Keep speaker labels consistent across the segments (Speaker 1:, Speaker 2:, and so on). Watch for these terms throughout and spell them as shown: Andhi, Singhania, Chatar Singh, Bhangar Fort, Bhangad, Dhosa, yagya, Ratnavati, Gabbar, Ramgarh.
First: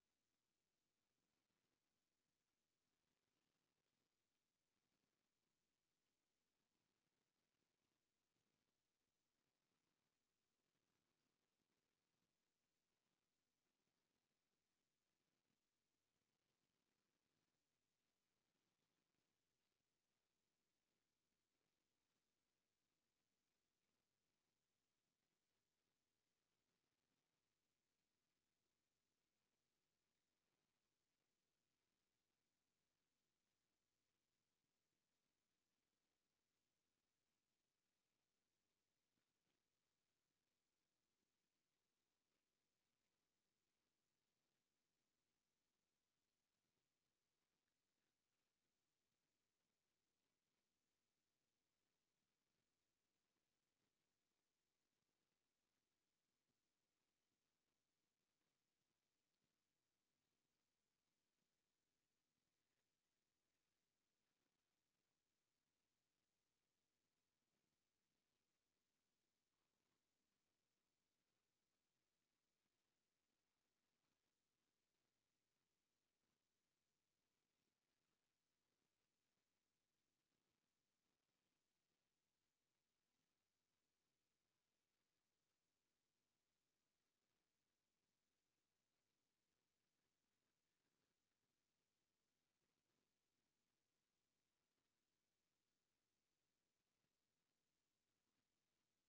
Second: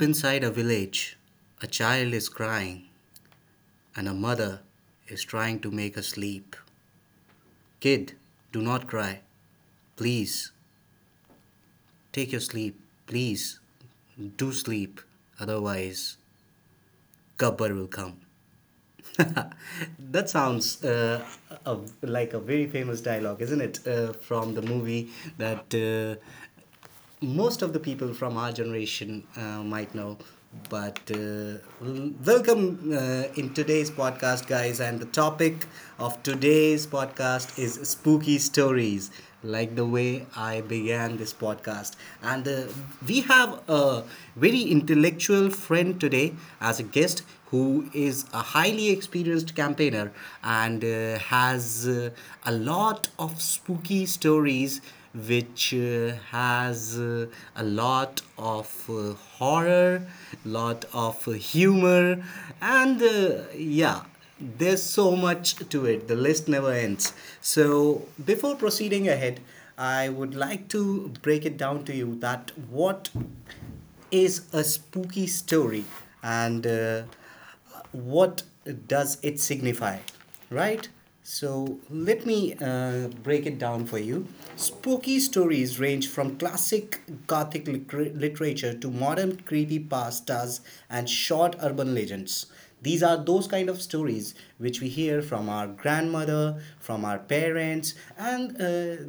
Speaker 1: inside a village, a child is crying and a mother is trying to make her sleep. Kid, do not cry. Please, take your sleep. Please, do sleep. Otherwise, Gabbar will come. That sounds like a very famous dialogue, isn't it? From the movie that uh, most of the people from our generation might know. But welcome in today's podcast, guys. And the topic of today's podcast is spooky stories, like the way I began this podcast. And we have a very intellectual friend today as a guest who is a highly experienced campaigner and has a lot of spooky stories which has a lot of horror, lot of humor, and there's so much to it, the list never ends. So before proceeding ahead, I would like to break it down to you, that what is a spooky story, and what does it signify, right? So let me break it down for you. Spooky stories range from classic gothic literature to modern creepy pastas and short urban legends. These are those kind of stories which we hear from our grandmother, from our parents, and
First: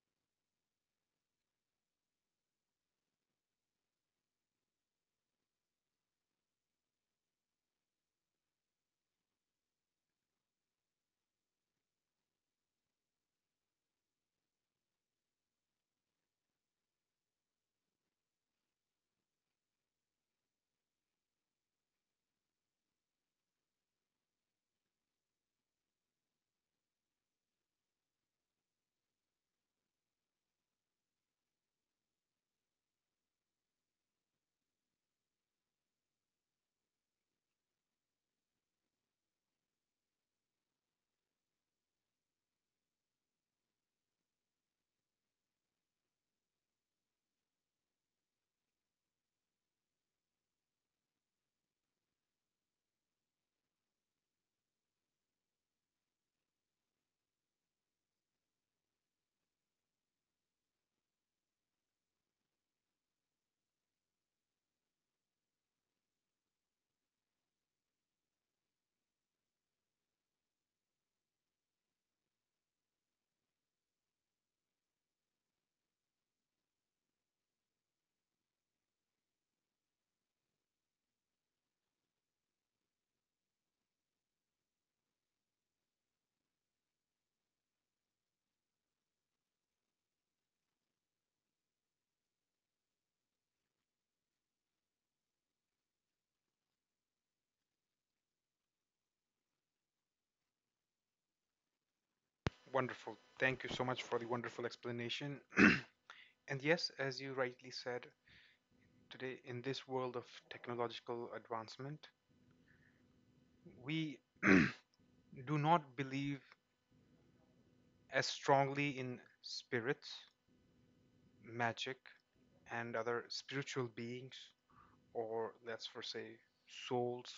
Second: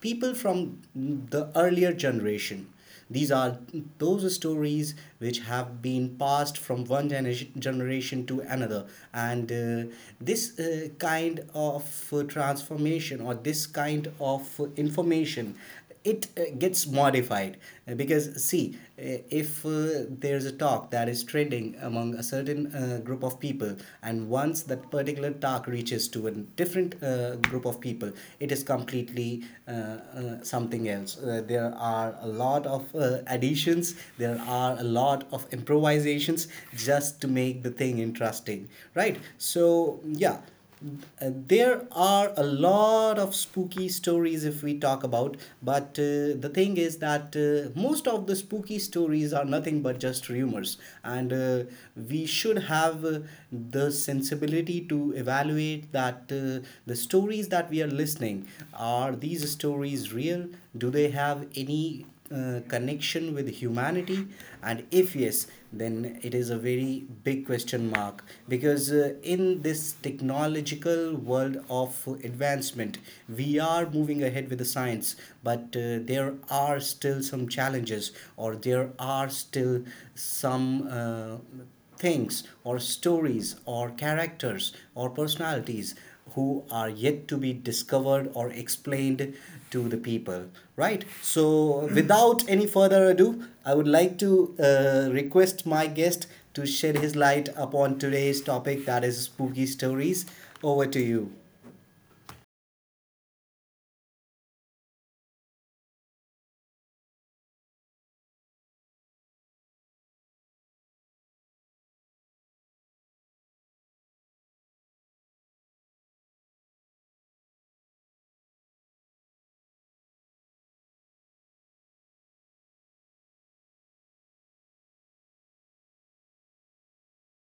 Speaker 1: people from the earlier generation. These are those stories which have been passed from one generation to another. And this kind of transformation, or this kind of information, it gets modified. Because see, if there's a talk that is trending among a certain group of people, and once that particular talk reaches to a different group of people, it is completely something else. There are a lot of additions, there are a lot of improvisations, just to make the thing interesting, right? So yeah uh, there are a lot of spooky stories if we talk about, but the thing is that most of the spooky stories are nothing but just rumors, and we should have the sensibility to evaluate that the stories that we are listening, are these stories real? Do they have any connection with humanity? And if yes, then it is a very big question mark, because in this technological world of advancement, we are moving ahead with the science. But there are still some challenges, or there are still some things or stories or characters or personalities who are yet to be discovered or explained to the people, right? So without any further ado, I would like to request my guest to shed his light upon today's topic, that is spooky stories. Over to you.
Speaker 2: Wonderful. Thank you so much for the wonderful explanation. And yes, as you rightly said, today in this world of technological advancement, we do not believe as strongly in spirits, magic, and other spiritual beings, or let's for say souls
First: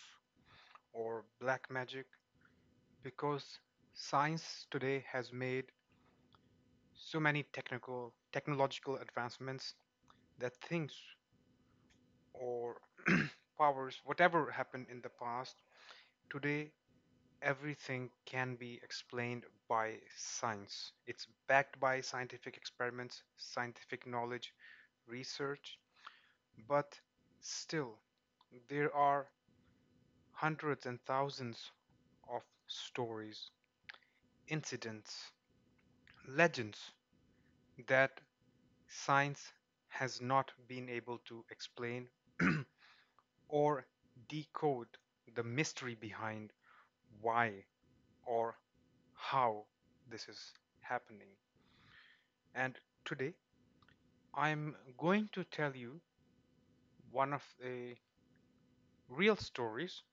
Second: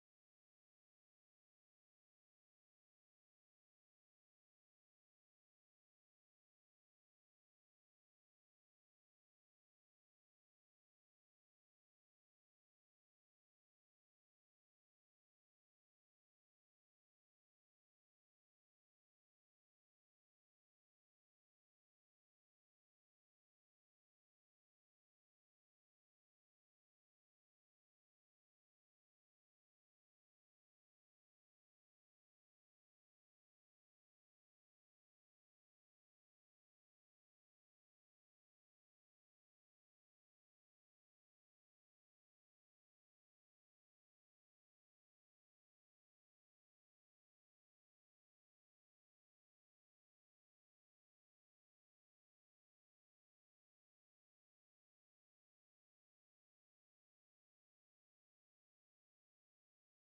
Speaker 2: or black magic, because science today has made so many technical technological advancements that things or powers, whatever happened in the past, today everything can be explained by science. It's backed by scientific experiments, scientific knowledge, research, but still, there are hundreds and thousands of stories, incidents, legends that science has not been able to explain or decode the mystery behind why or how this is happening. And today I'm going to tell you one of the real stories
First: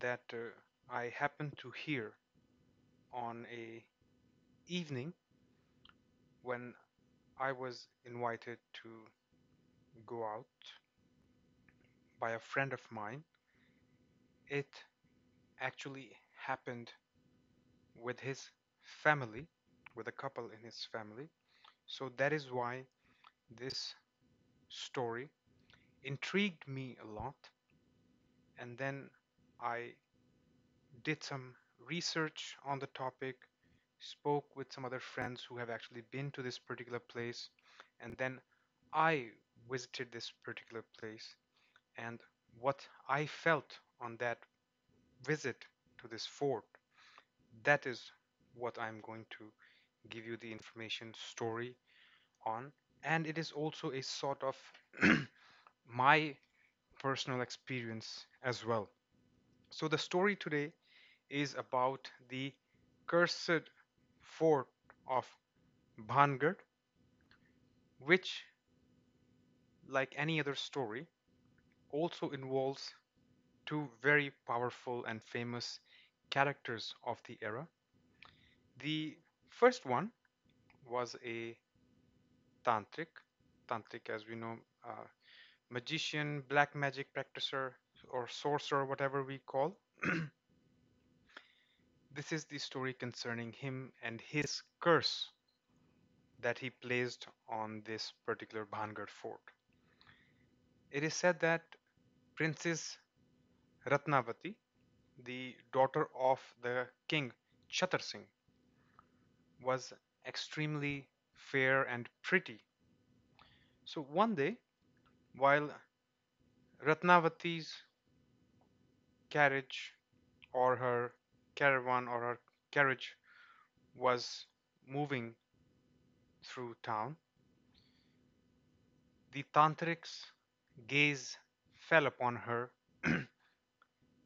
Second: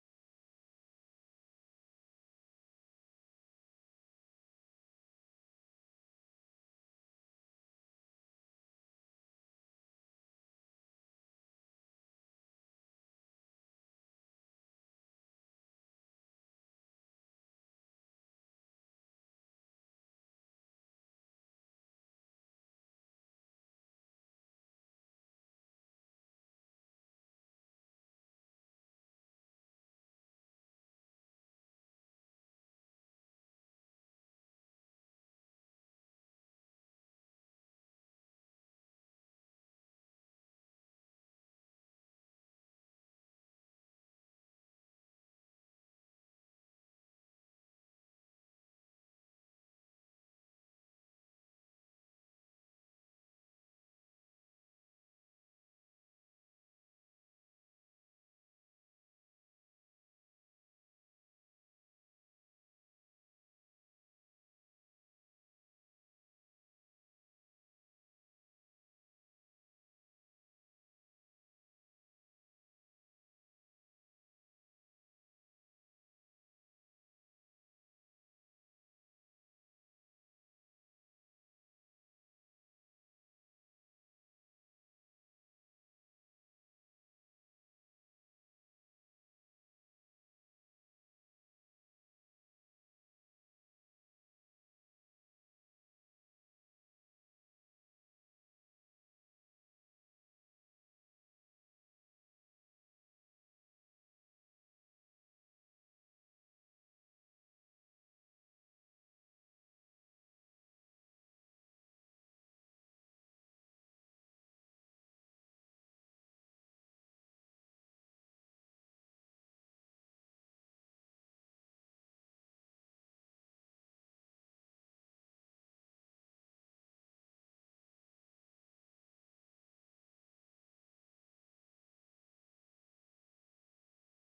Speaker 2: that I happened to hear on a evening when I was invited to go out by a friend of mine. It actually happened with his family, with a couple in his family. So that is why this story intrigued me a lot. And then I did some research on the topic, spoke with some other friends who have actually been to this particular place, and then I visited this particular place and what I felt on that visit to this fort. That is what I'm going to give you the information story on. And it is also a sort of my personal experience as well. So, the story today is about the cursed fort of Bhangad, which, like any other story, also involves two very powerful and famous characters of the era. The first one was a tantric, tantric, as we know, uh, magician, black magic practitioner, or sorcerer, whatever we call. This is the story concerning him and his curse that he placed on this particular Bhangar fort. It is said that Princess Ratnavati, the daughter of the king Chatar Singh, was extremely fair and pretty. So one day, while Ratnavati's carriage or her caravan or her carriage was moving through town, the tantric's gaze fell upon her.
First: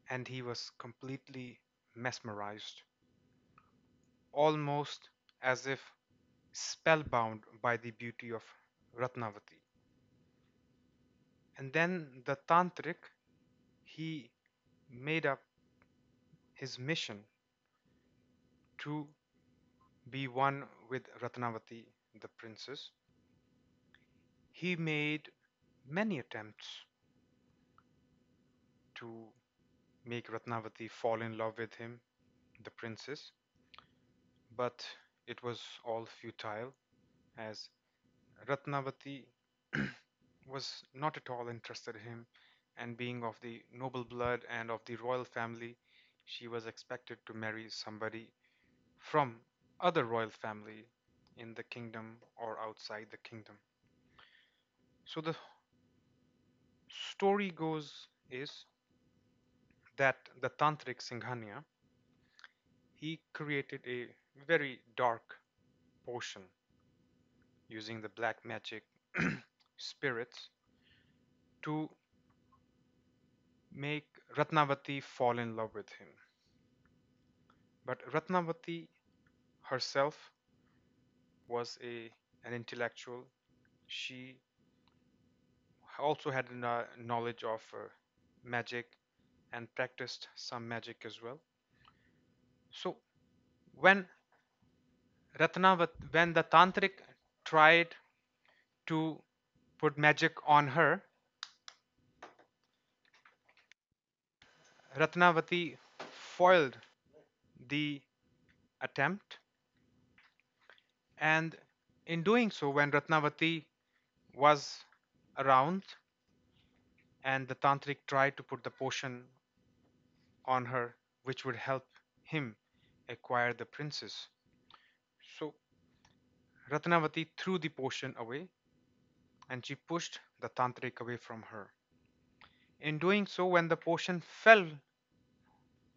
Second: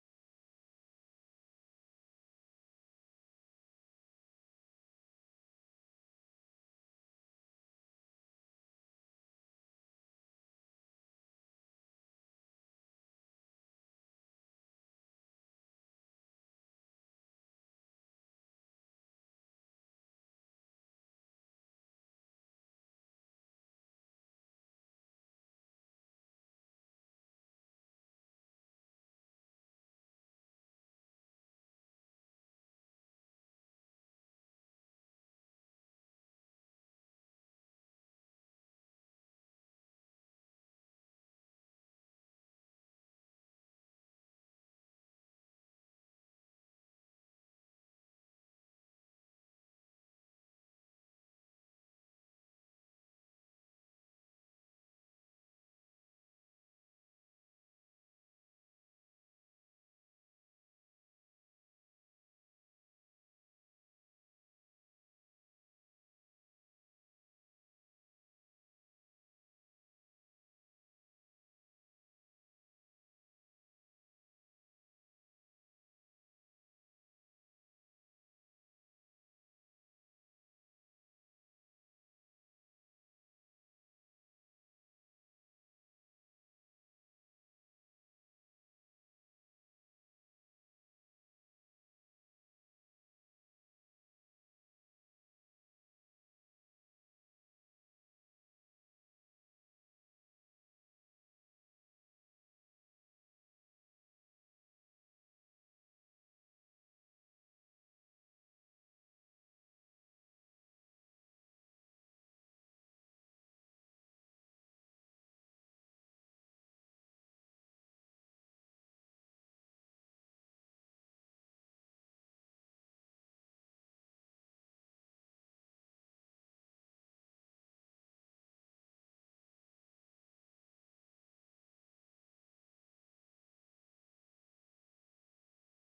Speaker 2: And he was completely mesmerized, almost as if spellbound by the beauty of Ratnavati. And then the tantric, he made up his mission to be one with Ratnavati, the princess. He made many attempts to make Ratnavati fall in love with him, the princess, but it was all futile as Ratnavati was not at all interested in him, and being of the noble blood and of the royal family, she was expected to marry somebody from other royal family in the kingdom or outside the kingdom. So the story goes is that the tantric Singhania, he created a very dark potion using the black magic spirits to make Ratnavati fall in love with him. But Ratnavati herself was a an intellectual. She also had a knowledge of magic and practiced some magic as well. So when when the tantric tried to put magic on her, Ratnavati foiled the attempt, and in doing so, when Ratnavati was around and the tantric tried to put the potion on her which would help him acquire the princess. So Ratnavati threw the potion away and she pushed the tantric away from her. In doing so, when the potion fell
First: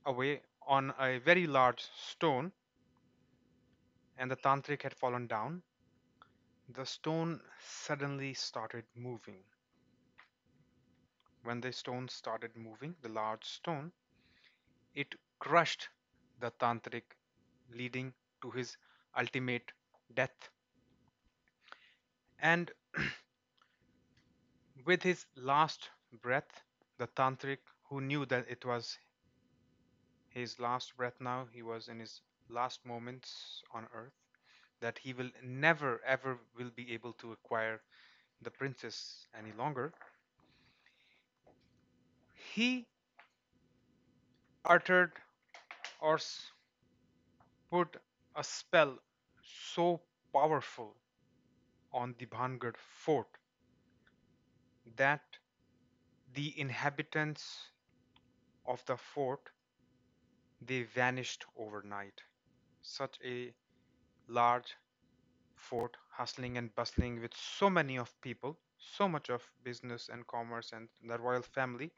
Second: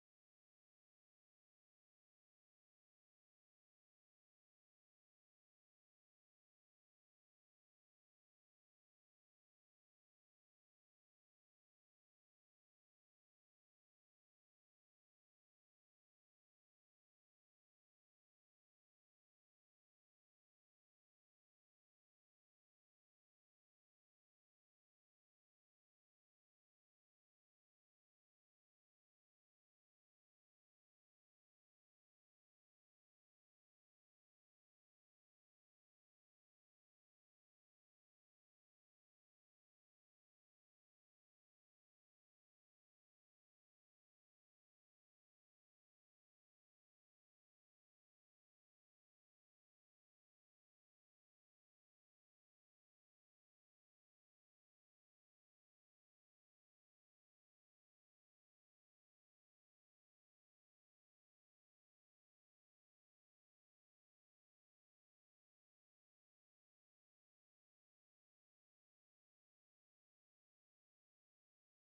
Speaker 2: away on a very large stone and the tantric had fallen down, the stone suddenly started moving. When the stone started moving, the large stone, it crushed the tantric, leading to his ultimate death. And with his last breath, the tantric, who knew that it was his last breath now, he was in his last moments on earth, that he will never ever will be able to acquire the princess any longer, he uttered or put a spell so powerful on the Bhangad fort that the inhabitants of the fort they vanished overnight. Such a large fort, hustling and bustling with so many of people, so much of business and commerce and the royal family,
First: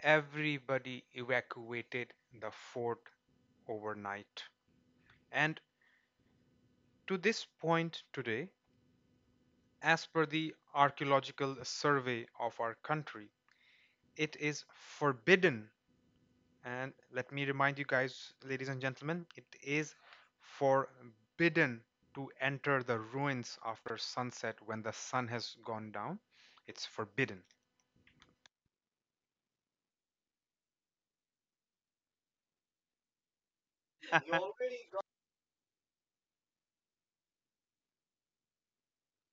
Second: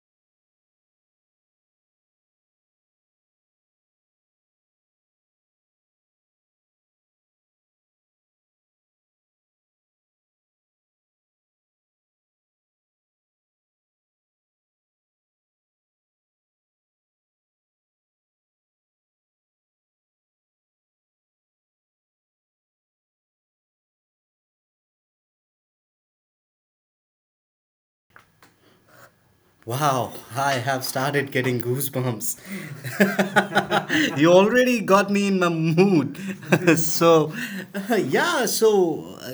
Speaker 2: everybody evacuated the fort overnight. And to this point today, as per the archaeological survey of our country, it is forbidden. And let me remind you guys, ladies and gentlemen, it is forbidden to enter the ruins after sunset when the sun has gone down. It's forbidden.
Speaker 1: Wow, I have started getting goosebumps. You already got me in my mood. so, yeah, so,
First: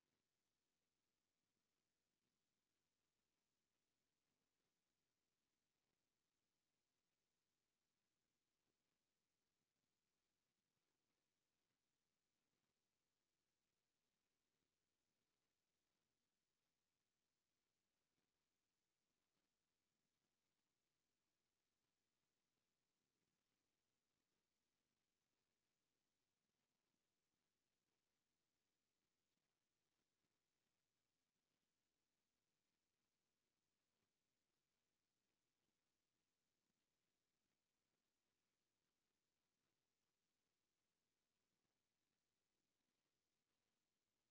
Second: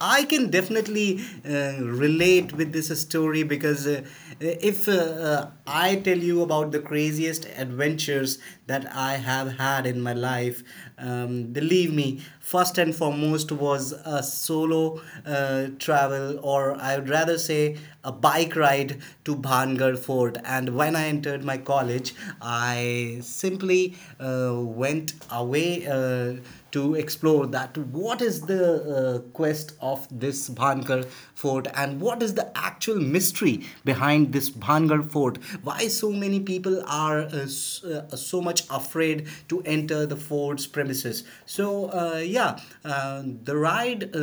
Speaker 1: I can definitely uh, relate with this story, because if I tell you about the craziest adventures that I have had in my life, believe me, first and foremost was a solo travel, or I would rather say a bike ride to Bhaj Pahangar Fort. And when I entered my college, I simply went away to explore that what is the quest of this Bhangar Fort and what is the actual mystery behind this Bhangar Fort. Why so many people are so much afraid to enter the fort's premises. So, the ride,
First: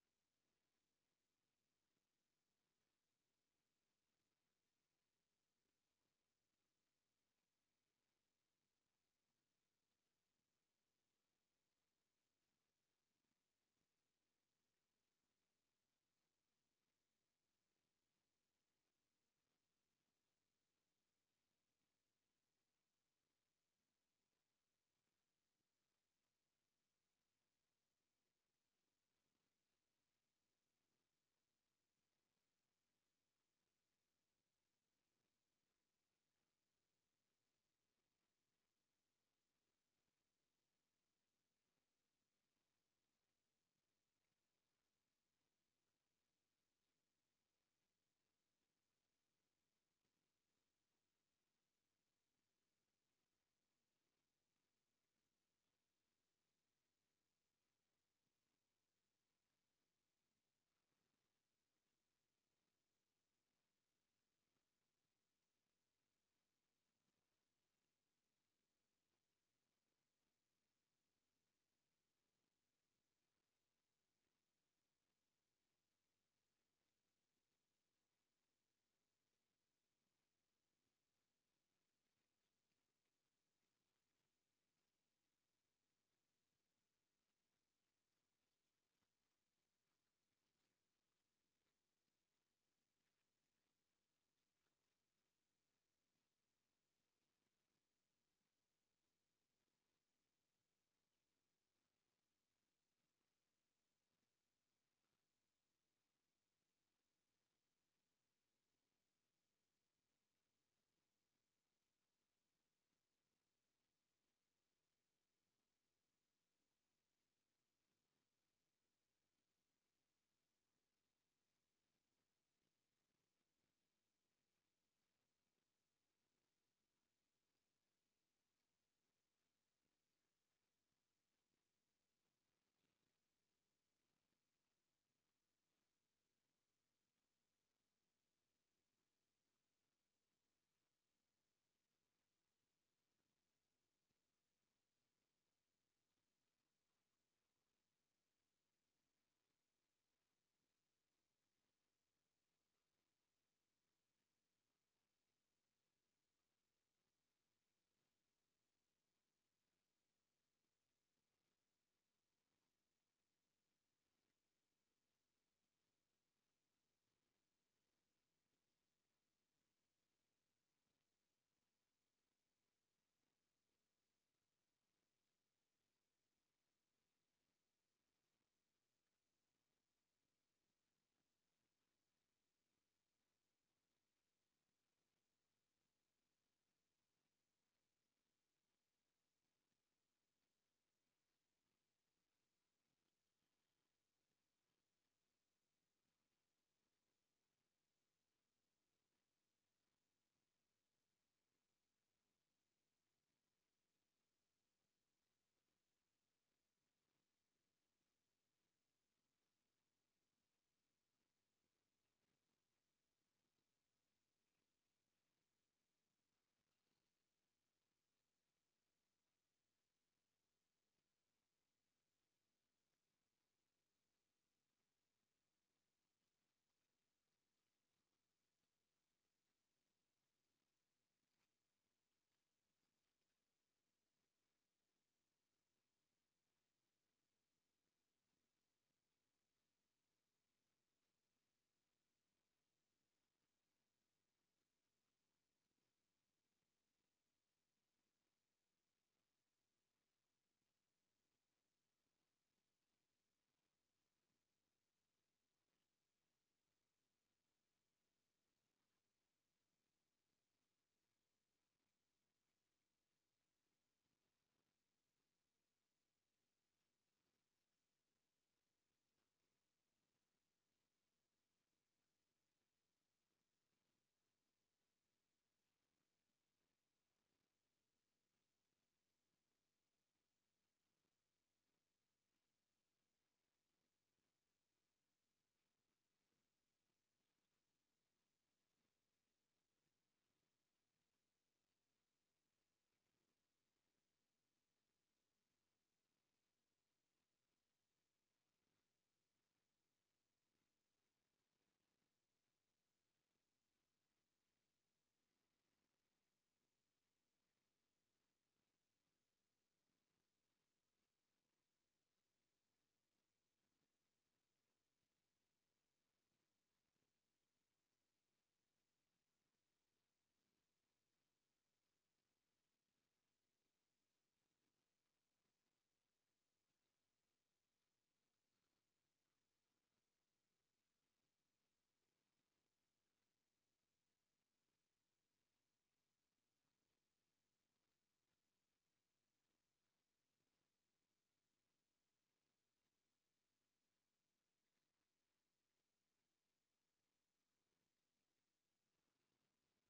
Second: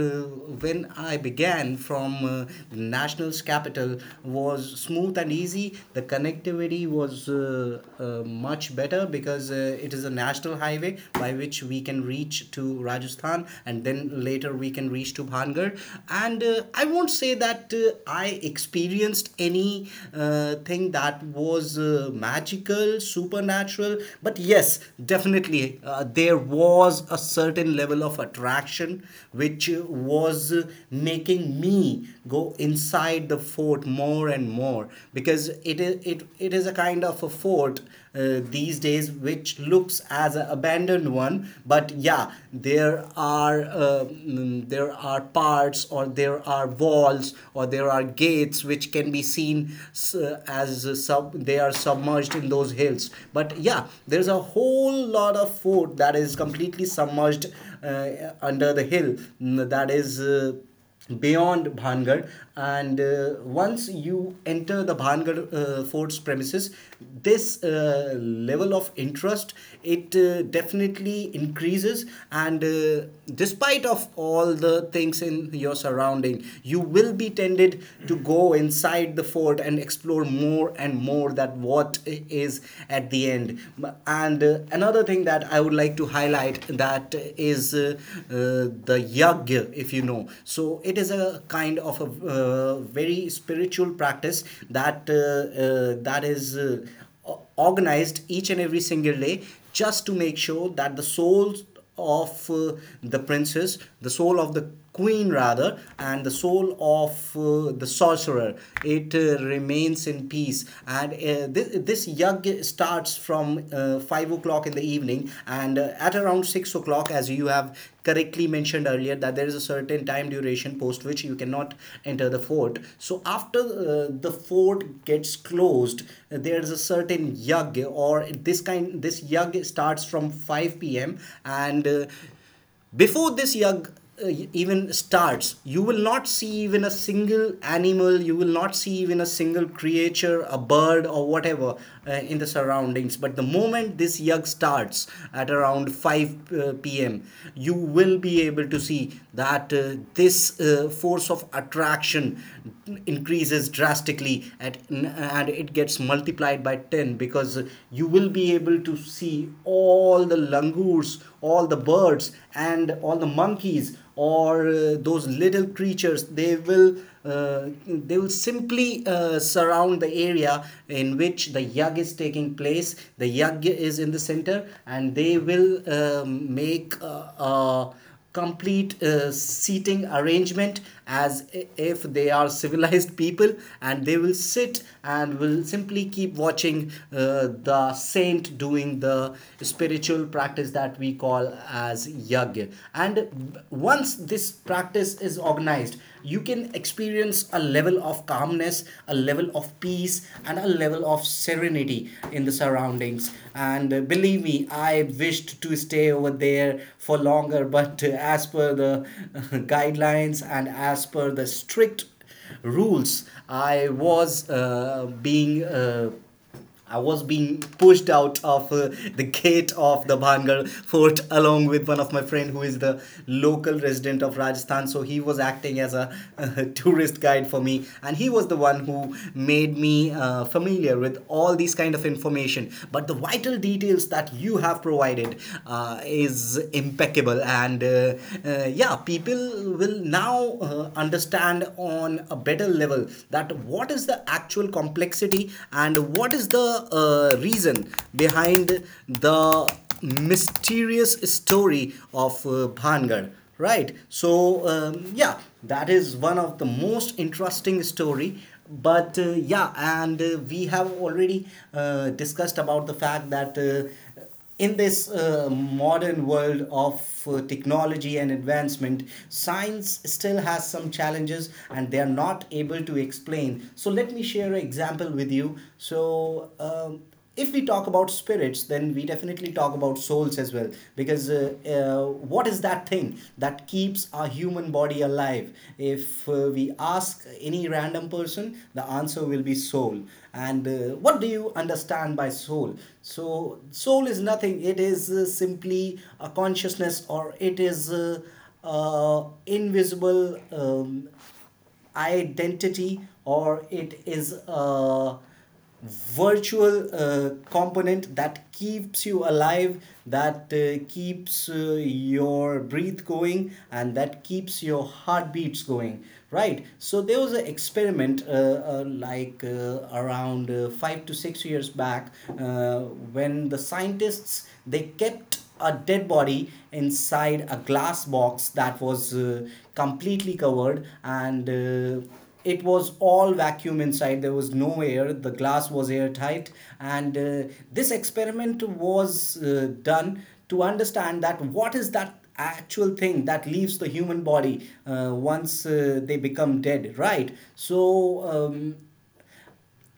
Speaker 1: when I began Japan from national's capital, was smooth and easy. The connectivity was much better, because it is a national highway by which we can reach to Rajasthan, and then later we can reach to Bhangar. And I won't say that I experienced any thing that was magical, supernatural, but yes, definitely there was a certain level of attraction which was making me go inside the fort more and more, because it is a kind of a fort these days which looks as an abandoned one, but yeah, there are there are parts, or there are walls, or there are gates which can be seen s- as a sub they are submerged in those hills. But yeah, there's a whole lot of fort that is completely submerged under the hill, that is beyond Bhangar. And once you enter the Bhangar fort's premises, this level of interest, it definitely increases. And despite of all the things in your surrounding, you will be tended to go inside the fort and explore more and more, that what is at the end. And another thing that I would like to highlight, that is uh, the yagya, if you know. So it is a kind of a very spiritual practice that is organized each and every single day, just to make sure that the souls of the princess, the soul of the queen rather, and the soul of the sorcerer, it remains in peace. And this yug starts from 5 o'clock in the evening, and at around 6 o'clock, clock as you have correctly mentioned earlier, that there is a certain time duration post which you cannot enter the fort. So after the fort gets closed, there is a certain yug, or this yug starts from 5 p.m., and before this yag even starts, you will not see even a single animal, you will not see even a single creature, a bird or whatever, in the surroundings. But the moment this yag starts, at around 5 pm, you will be able to see that this force of attraction increases drastically at and it gets multiplied by 10, because you will be able to see all the langurs fruits, all the birds, and all the monkeys, or those little creatures, they will simply surround the area in which the yag is taking place. The yag is in the center, and they will make a complete seating arrangement, as if they are civilized people, and they will sit and will simply keep watching the saint doing the spiritual practice that we call as yagya. And once this practice is organized, you can experience a level of calmness, a level of peace, and a level of serenity in the surroundings. And believe me, I wished to stay over there for longer, but as per the guidelines, and as per the strict rules, I was uh, being. Uh, I was being pushed out of the gate of the Bhangar fort, along with one of my friend who is the local resident of Rajasthan. So he was acting as a tourist guide for me, and he was the one who made me familiar with all these kind of information. But the vital details that you have provided is impeccable, and yeah, people will now understand on a better level that what is the actual complexity and what is the reason behind the mysterious story of Bhangar, right? So yeah, that is one of the most interesting story. But uh, yeah and uh, we have already discussed about the fact that in this modern world of technology and advancement, science still has some challenges and they are not able to explain. So, let me share an example with you. So, if we talk about spirits, then we definitely talk about souls as well. Because what is that thing that keeps our human body alive? If we ask any random person, the answer will be soul. And what do you understand by soul? So, soul is nothing, it is simply a consciousness, or it is. Invisible identity, or it is a virtual component that keeps you alive, that keeps your breath going and that keeps your heartbeats going. Right, so there was an experiment like around 5 to 6 years back. uh, when the scientists, they kept a dead body inside a glass box that was completely covered, and it was all vacuum inside, there was no air, the glass was airtight. And this experiment was done to understand that what is that actual thing that leaves the human body once they become dead. Right, so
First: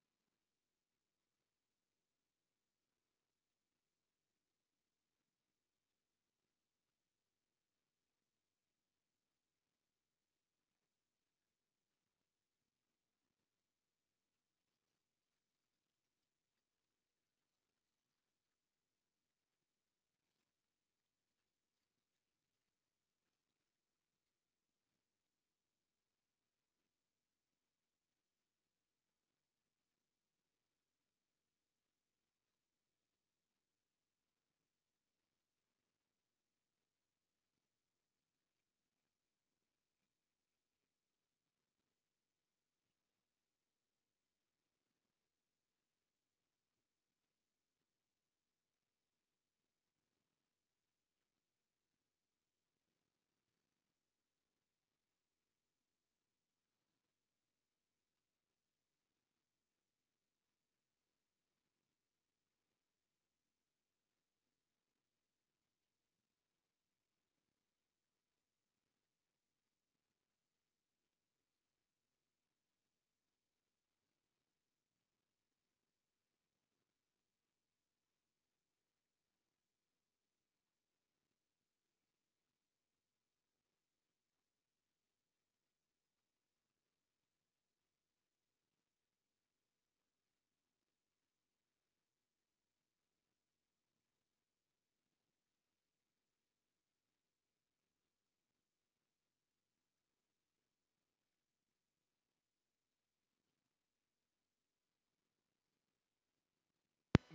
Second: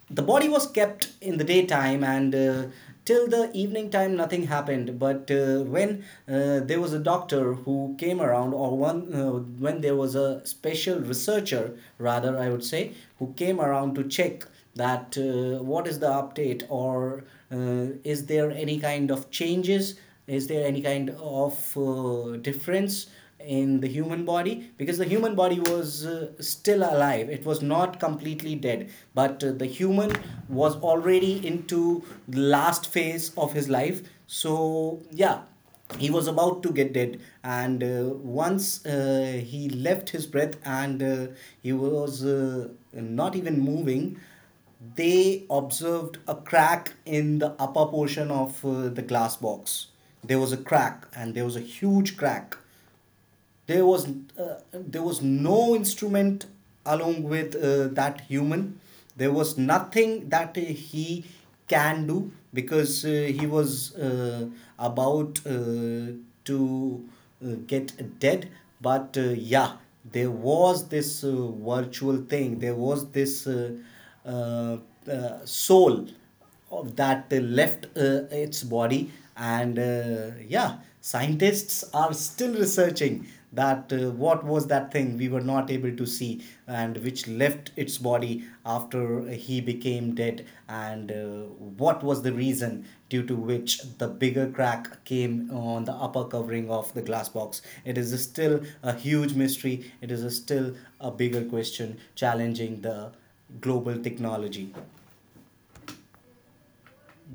Speaker 1: the body was kept in the daytime, and till the evening time nothing happened. But when there was a doctor who came around, or one when there was a special researcher, rather I would say, who came around to check that what is the update, or is there any kind of changes, is there any kind of difference in the human body? Because the human body was still alive, it was not completely dead, but the human was already into the last phase of his life. So yeah, he was about to get dead, and once he left his breath and he was not even moving, they observed a crack in the upper portion of the glass box. There was a crack, and there was a huge crack. There was there was no instrument along with that human. There was nothing that he can do, because he was about to get dead. But yeah, there was this virtual thing, there was this uh, soul of that left its body. And yeah, scientists are still researching that what was that thing we were not able to see, and which left its body after he became dead. And what was the reason due to which the bigger crack came on the upper covering of the glass box? It is still a huge mystery, it is still a bigger question challenging the global technology.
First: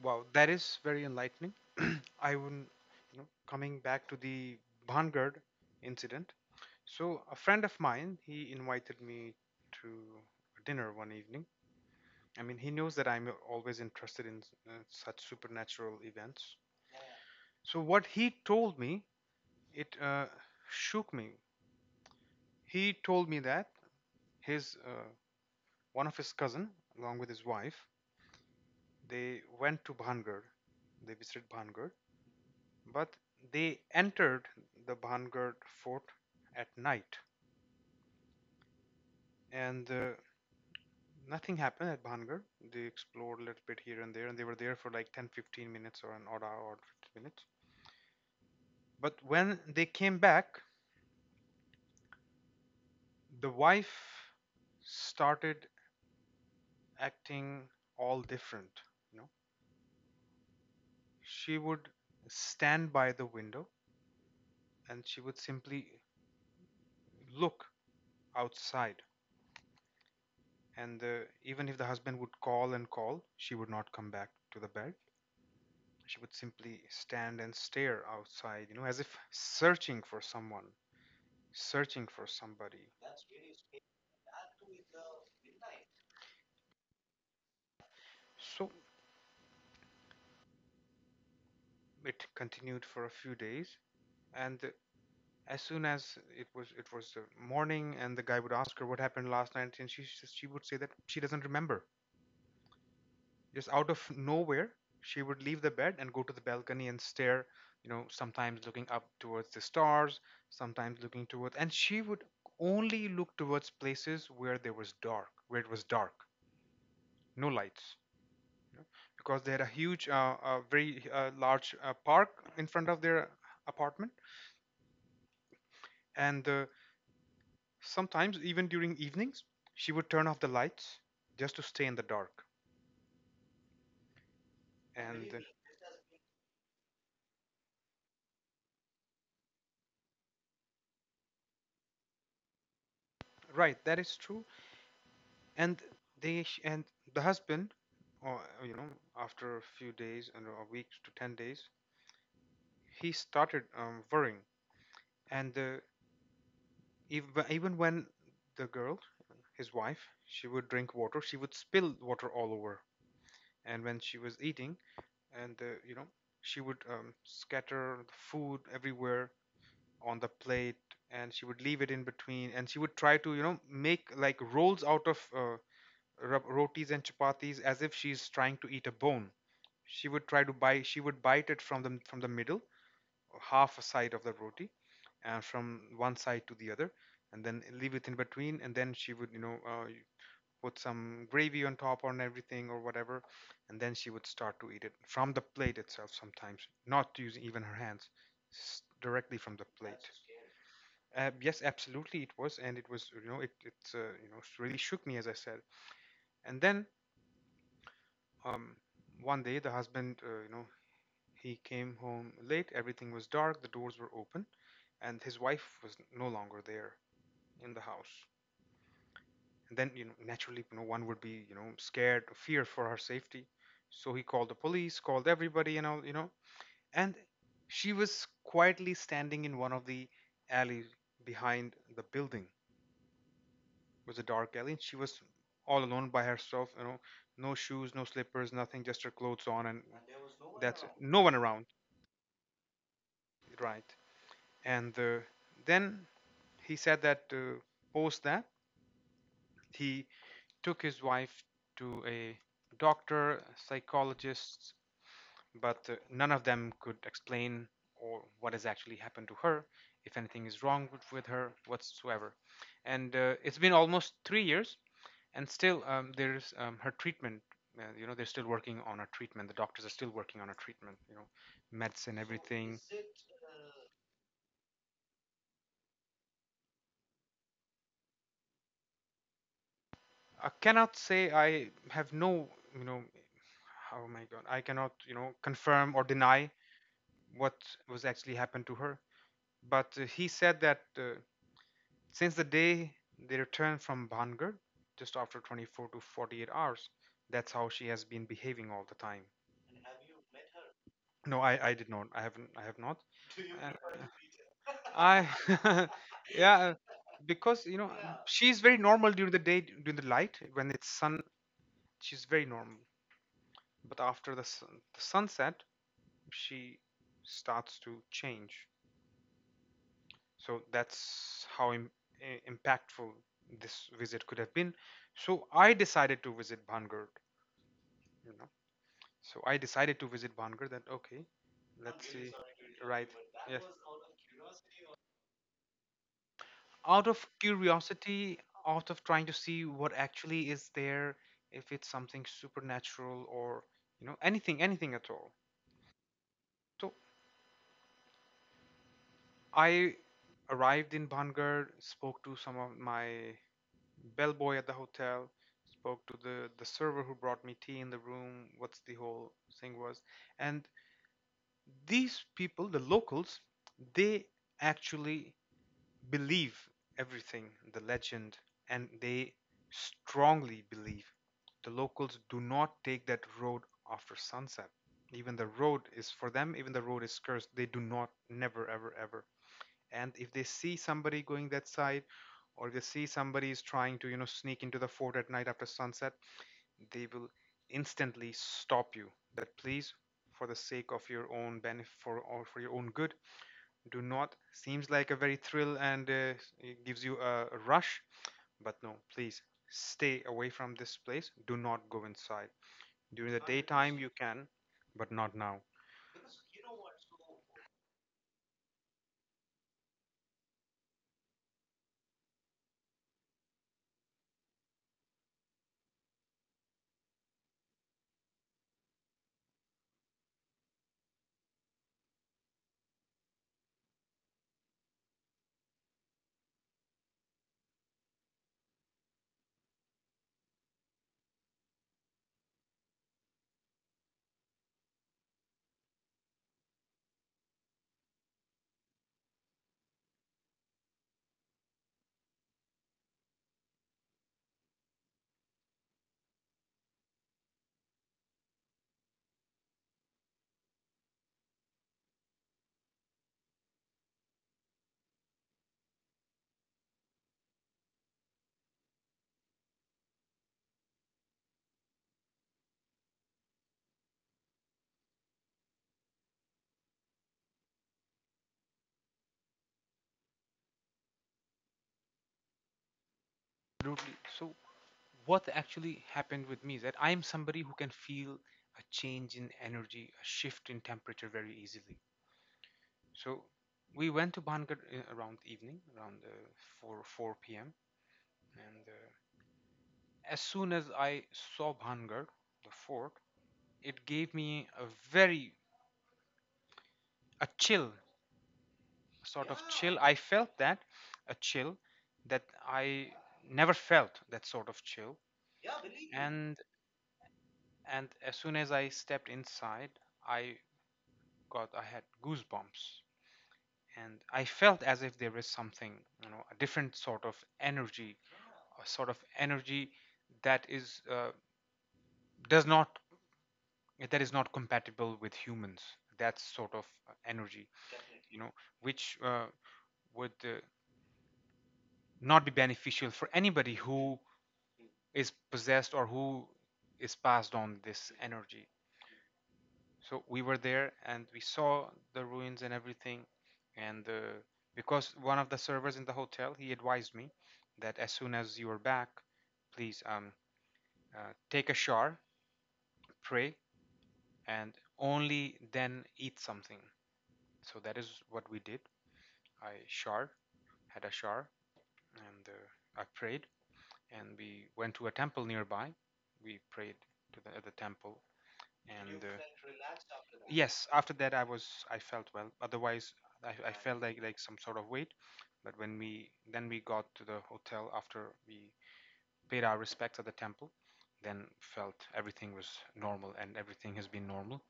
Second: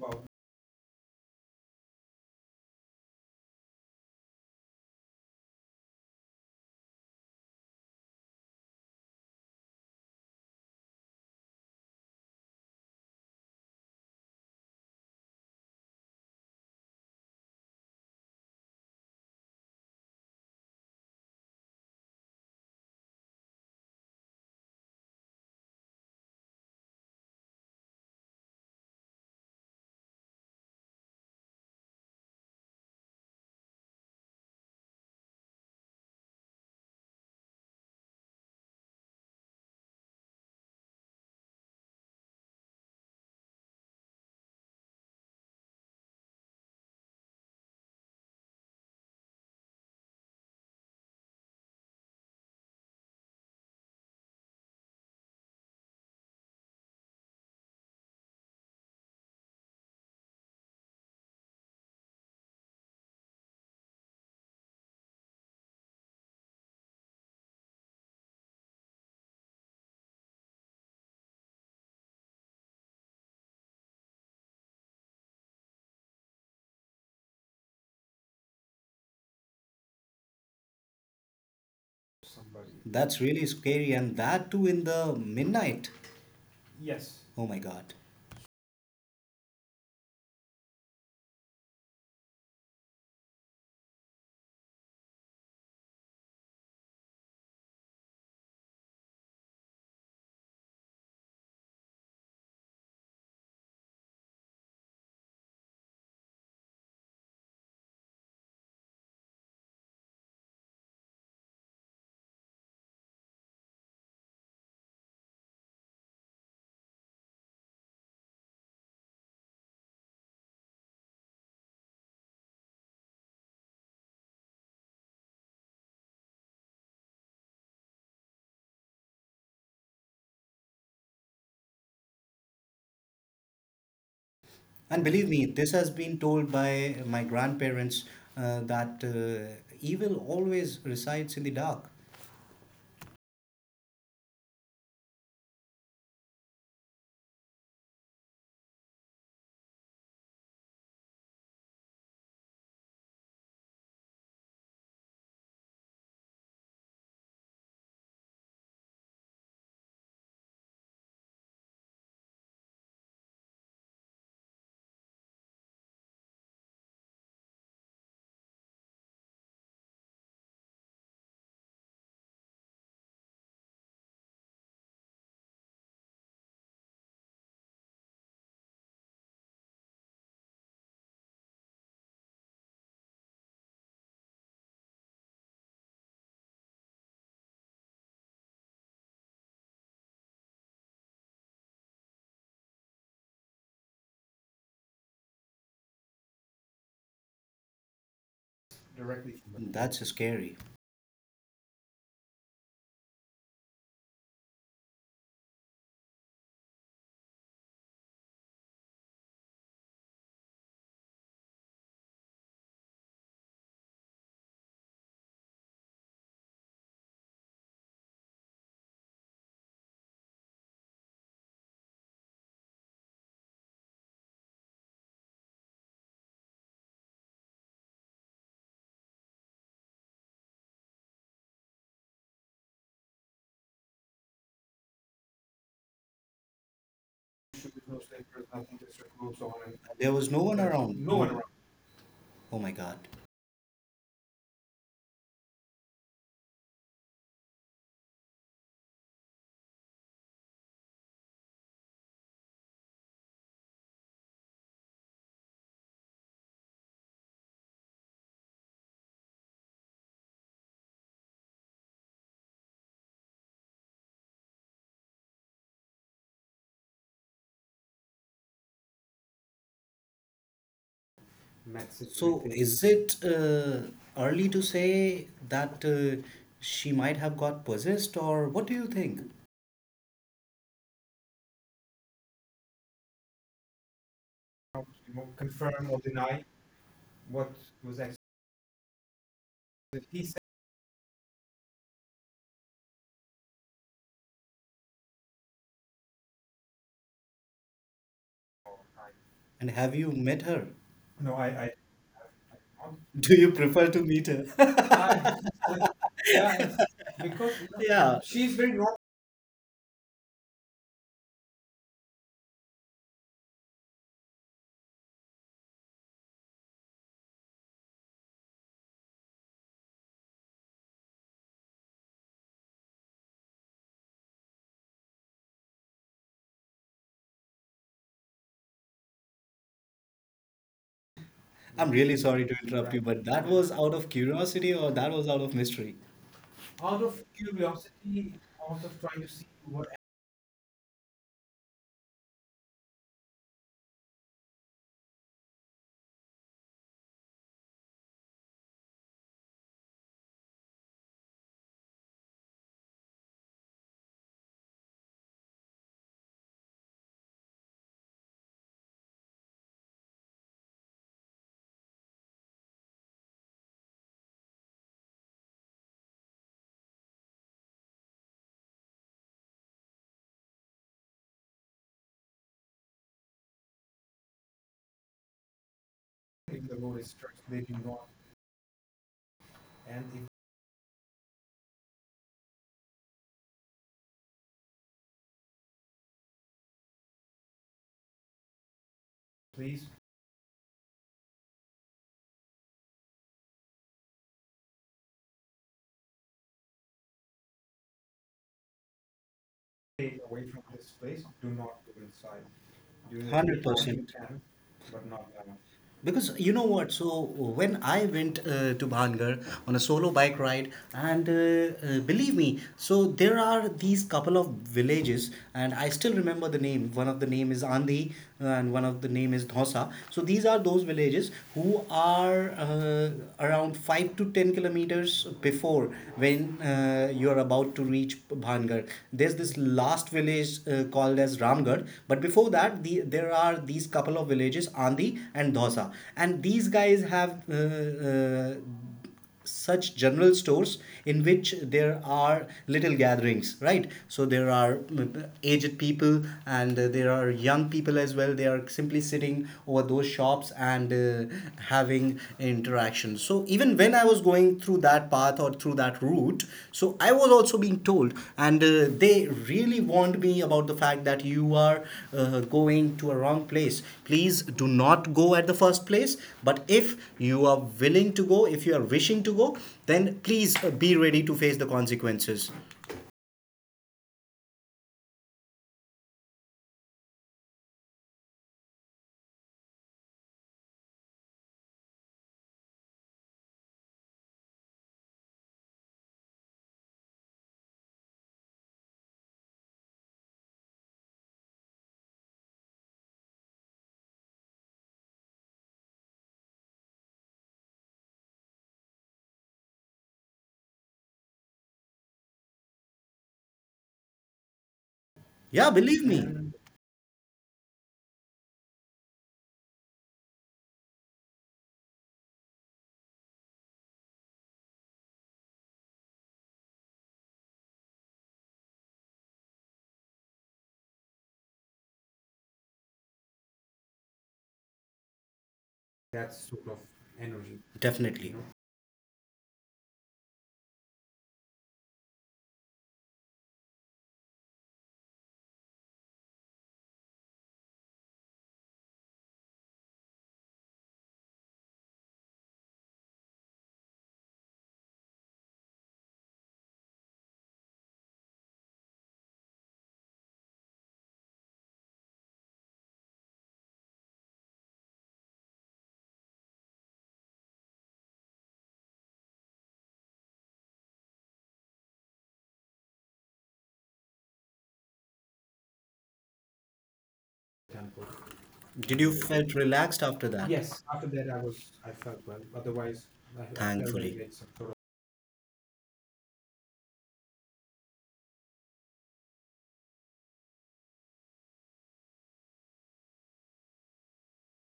Speaker 2: Wow, that is very enlightening. I wouldn't, you know, coming back to the Bhangad incident. So, a friend of mine, he invited me to dinner one evening. I mean, he knows that I'm always interested in such supernatural events. So, what he told me, it shook me. He told me that his one of his cousin, along with his wife, they went to Bhangar. They visited Bhangar, but they entered the Bhangar fort at night, and nothing happened at Bhangar. They explored a little bit here and there, and they were there for like 10, 15 minutes or an odd hour or 15 minutes. But when they came back, the wife started acting all different. You know, she would stand by the window and she would simply look outside. And even if the husband would call and call, she would not come back to the bed. She would simply stand and stare outside, you know, as if searching for someone, searching for somebody.
Speaker 1: That's really scary, and that too in the midnight. Oh my God.
Speaker 2: So it continued for a few days. And as soon as it was morning, and the guy would ask her what happened last night, and she would say that she doesn't remember. Just out of nowhere, she would leave the bed and go to the balcony and stare, you know, sometimes looking up towards the stars, sometimes looking towards, and she would only look towards places where there was dark, where it was dark, no lights, because they had a huge, a very large park in front of their apartment, and sometimes even during evenings, she would turn off the lights just to stay in the dark.
Speaker 1: And believe
Speaker 2: And
Speaker 1: me, this has been told by my grandparents that evil always resides in the dark.
Speaker 2: Right, that is true. And and the husband, or you know, after a few days and a week to 10 days, he started worrying. And even when the girl, his wife, she would drink water, she would spill water all over, and when she was eating, and you know, she would scatter the food everywhere on the plate, and she would leave it in between, and she would try to, you know, make like rolls out of rotis and chapatis as if she's trying to eat a bone. She would try to bite. She would bite it from the middle, half a side of the roti, and from one side to the other, and then leave it in between. And then she would, you know, put some gravy on top on everything or whatever, and then she would start to eat it from the plate itself. Sometimes not using even her hands,
Speaker 1: The
Speaker 2: directly from the
Speaker 1: That's
Speaker 2: plate.
Speaker 1: scary.
Speaker 2: Yes, absolutely, it was, and it was, you know, it's you know, really shook me as I said. And then, Um, one day, the husband, you know, he came home late. Everything was dark. The doors were open, and his wife was no longer there in the house. And then, you know, naturally, you know, one would be, you know, scared, fear for her safety. So he called the police, called everybody, and all, you know. And she was quietly standing in one of the alleys behind the building. It was a dark alley, and she was all alone by herself. You know, no shoes, no slippers, nothing, just her clothes on, and
Speaker 1: There was no one There's
Speaker 2: that's it.
Speaker 1: around.
Speaker 2: No one around.
Speaker 1: Oh my God.
Speaker 2: Right. And then he said that post that he took his wife to a doctor, psychologists, but none of them could explain or what has actually happened to her, if anything is wrong with her whatsoever. And it's been almost 3 years, and still there's her treatment. You know, they're still working on her treatment. The doctors are still working on her treatment. You know, meds and
Speaker 1: So is
Speaker 2: everything. So is it,
Speaker 1: it
Speaker 2: uh,
Speaker 1: early to say that she might have got possessed, or what do you think?
Speaker 2: I cannot say. I have no, you know, oh my God, I cannot, you know, confirm or deny what was actually happened to her. But he said that since the day they returned from Bhangar, just after 24 to 48 hours, that's how she has been behaving all the time.
Speaker 1: And have you met her?
Speaker 2: No, I did not. I haven't. I have not.
Speaker 1: Do
Speaker 2: Do
Speaker 1: you
Speaker 2: you
Speaker 1: prefer
Speaker 2: prefer
Speaker 1: to
Speaker 2: to
Speaker 1: meet
Speaker 2: be
Speaker 1: her?
Speaker 2: I, yeah, because you know
Speaker 1: Yeah.
Speaker 2: she's very normal during the day, during the light when it's sun. She's very normal. But after the, the sunset, she starts to change. So that's how impactful this visit could have been. So I decided to visit Bhangar, you know. So I decided to visit bhangar That, okay,
Speaker 1: I'm
Speaker 2: let's
Speaker 1: really
Speaker 2: really
Speaker 1: sorry to
Speaker 2: see.
Speaker 1: interrupt. Right, you,
Speaker 2: Right.
Speaker 1: but that
Speaker 2: Yes,
Speaker 1: was out of curiosity, or that was out of mystery?
Speaker 2: out of curiosity, out of trying to see what actually is there, if it's something supernatural or, you know, anything anything at all. So I arrived in Bhangar, spoke to some of my bellboy at the hotel, spoke to the server who brought me tea in the room, what's the whole thing was. And these people, the locals, they actually believe everything, the legend, and they strongly believe. The locals do not take that road after sunset. Even the road is for them, even the road is cursed. They do not, never, ever, ever. And if they see somebody going that side or they see somebody is trying to, you know, sneak into the fort at night after sunset, they will instantly stop you that please, for the sake of your own benefit, for, or for your own good, do not. Seems like a very thrill and it gives you a rush, but no, please, stay away from this place. Do not go inside.
Speaker 1: Hundred One
Speaker 2: During the
Speaker 1: hundred
Speaker 2: daytime you
Speaker 1: percent.
Speaker 2: can, but not now.
Speaker 1: Because you know what? So when I went to Bhangar on a solo bike ride, and believe me, so there are these couple of villages, and I still remember the name. One of the name is Andhi, and one of the name is Dhosa. So these are those villages who are around 5 to 10 kilometers before when you are about to reach Bhangar. There's this last village called as Ramgarh, but before that, there are these couple of villages, Andi and Dhosa. And these guys have such general stores in which there are little gatherings. Right, so there are aged people, and there are young people as well. They are simply sitting over those shops and having interaction. So even when I was going through that path or through that route, so I was also being told, and they really warned me about the fact that you are going to a wrong place, please do not go at the first place. But if you are willing to go, if you are wishing to go, then please be ready to face the consequences.
Speaker 2: Absolutely. So what actually happened with me is that I'm somebody who can feel a change in energy, a shift in temperature very easily. So we went to Bhangar around evening, around 4 p.m. And as soon as I saw Bhangar, the fort, it gave me a very, a chill, sort of chill. I felt that a chill that I never felt, that sort of chill.
Speaker 1: Yeah, believe me.
Speaker 2: And and as soon as I stepped inside, I, God, I had goosebumps. And I felt as if there was something, you know, a different sort of energy, a sort of energy that is does not, that is not compatible with humans. That sort of energy,
Speaker 1: Definitely.
Speaker 2: you know, which would not be beneficial for anybody who is possessed or who is passed on this energy. So we were there and we saw the ruins and everything. And because one of the servers in the hotel, he advised me that as soon as you are back, please uh, take a shower, pray, and only then eat something. So that is what we did. I showered had a shower, and I prayed, and we went to a temple nearby. We prayed to the, at the temple.
Speaker 1: Did you
Speaker 2: And
Speaker 1: felt relaxed after that?
Speaker 2: yes, after that, I felt well. Otherwise I felt like
Speaker 1: Thankfully.
Speaker 2: like some sort of weight. But when we got to the hotel after we paid our respects at the temple, then felt everything was normal, and everything has been normal.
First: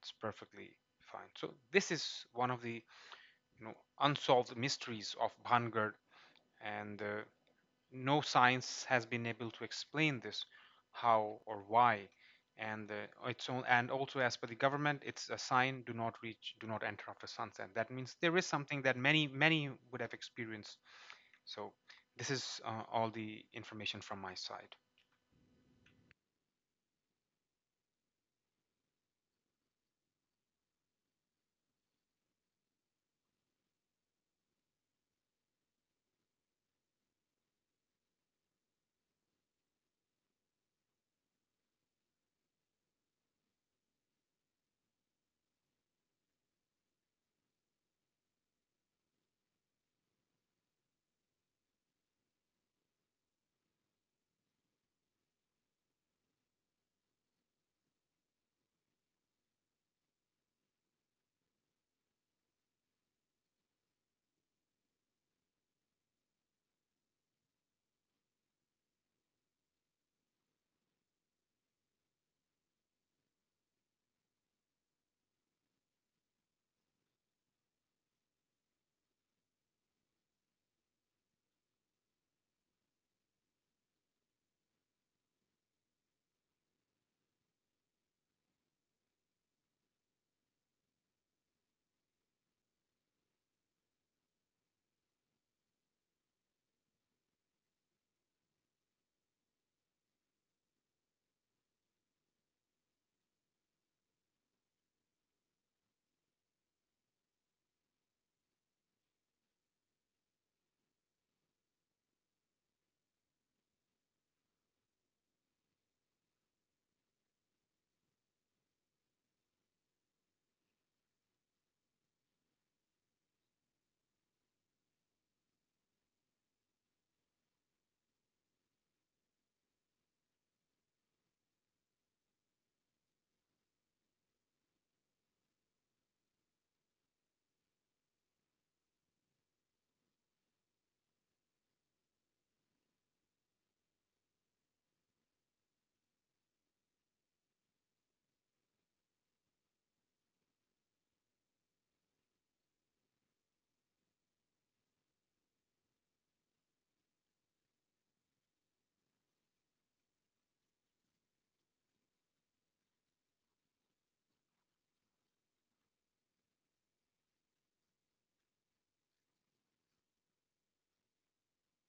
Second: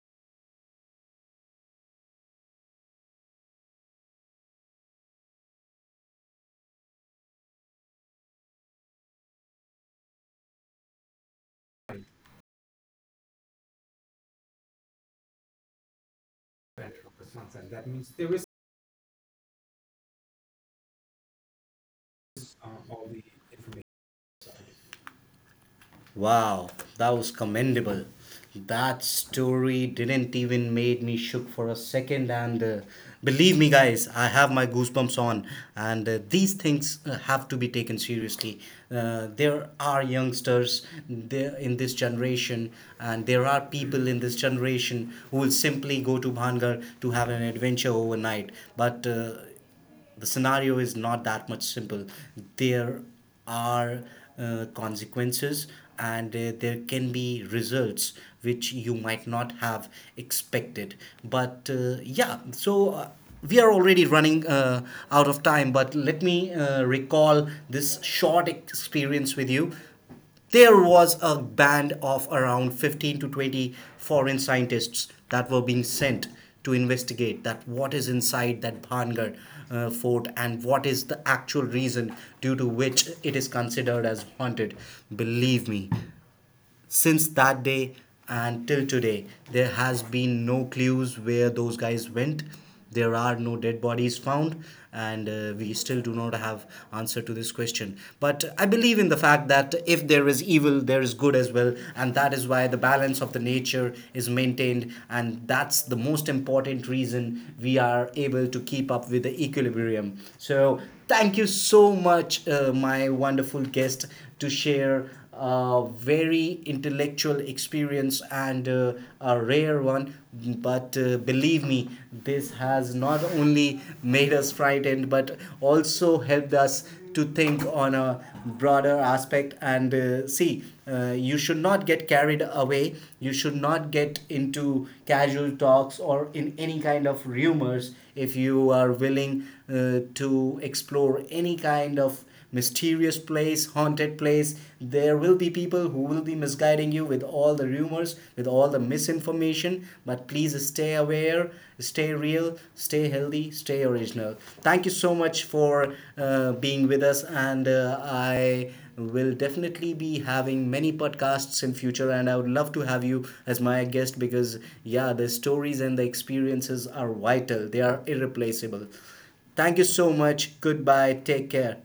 Speaker 2: It's perfectly fine. So this is one of the, you know, unsolved mysteries of Bhangad. And no science has been able to explain this, how or why. And it's all, and also as per the government, it's a sign, do not reach, do not enter after sunset. That means there is something that many many would have experienced. So this is all the information from my side.
Speaker 1: Wow, that was commendable. That story didn't even made me shook for a second, and believe me guys, I have my goosebumps on, and these things have to be taken seriously. There are youngsters there in this generation, and there are people in this generation who will simply go to Bhangar to have an adventure overnight. But the scenario is not that much simple. There are consequences, and there can be results which you might not have expected. But yeah, so we are already running out of time, but let me recall this short experience with you. There was a band of around 15 to 20 foreign scientists that were being sent to investigate that what is inside that Bhangar fort, and what is the actual reason due to which it is considered as haunted. Believe me, since that day and till today, there has been no clues where those guys went, there are no dead bodies found, and we still do not have answer to this question. But I believe in the fact that if there is evil, there is good as well, and that is why the balance of the nature is maintained, and that's the most important reason we are able to keep up with the equilibrium. So thank you so much my wonderful guest, to share very intellectual experience, and a rare one. But believe me, this has not only made us frightened, but also helped us to think on a broader aspect, and see, you should not get carried away, you should not get into casual talks or in any kind of rumors. If you are willing to explore any kind of mysterious place, haunted place, there will be people who will be misguiding you with all the rumors, with all the misinformation. But please stay aware, stay real, stay healthy, stay original. Thank you so much for being with us, and I will definitely be having many podcasts in future, and I would love to have you as my guest, because yeah, the stories and the experiences are vital, they are irreplaceable. Thank you so much. Goodbye. Take care.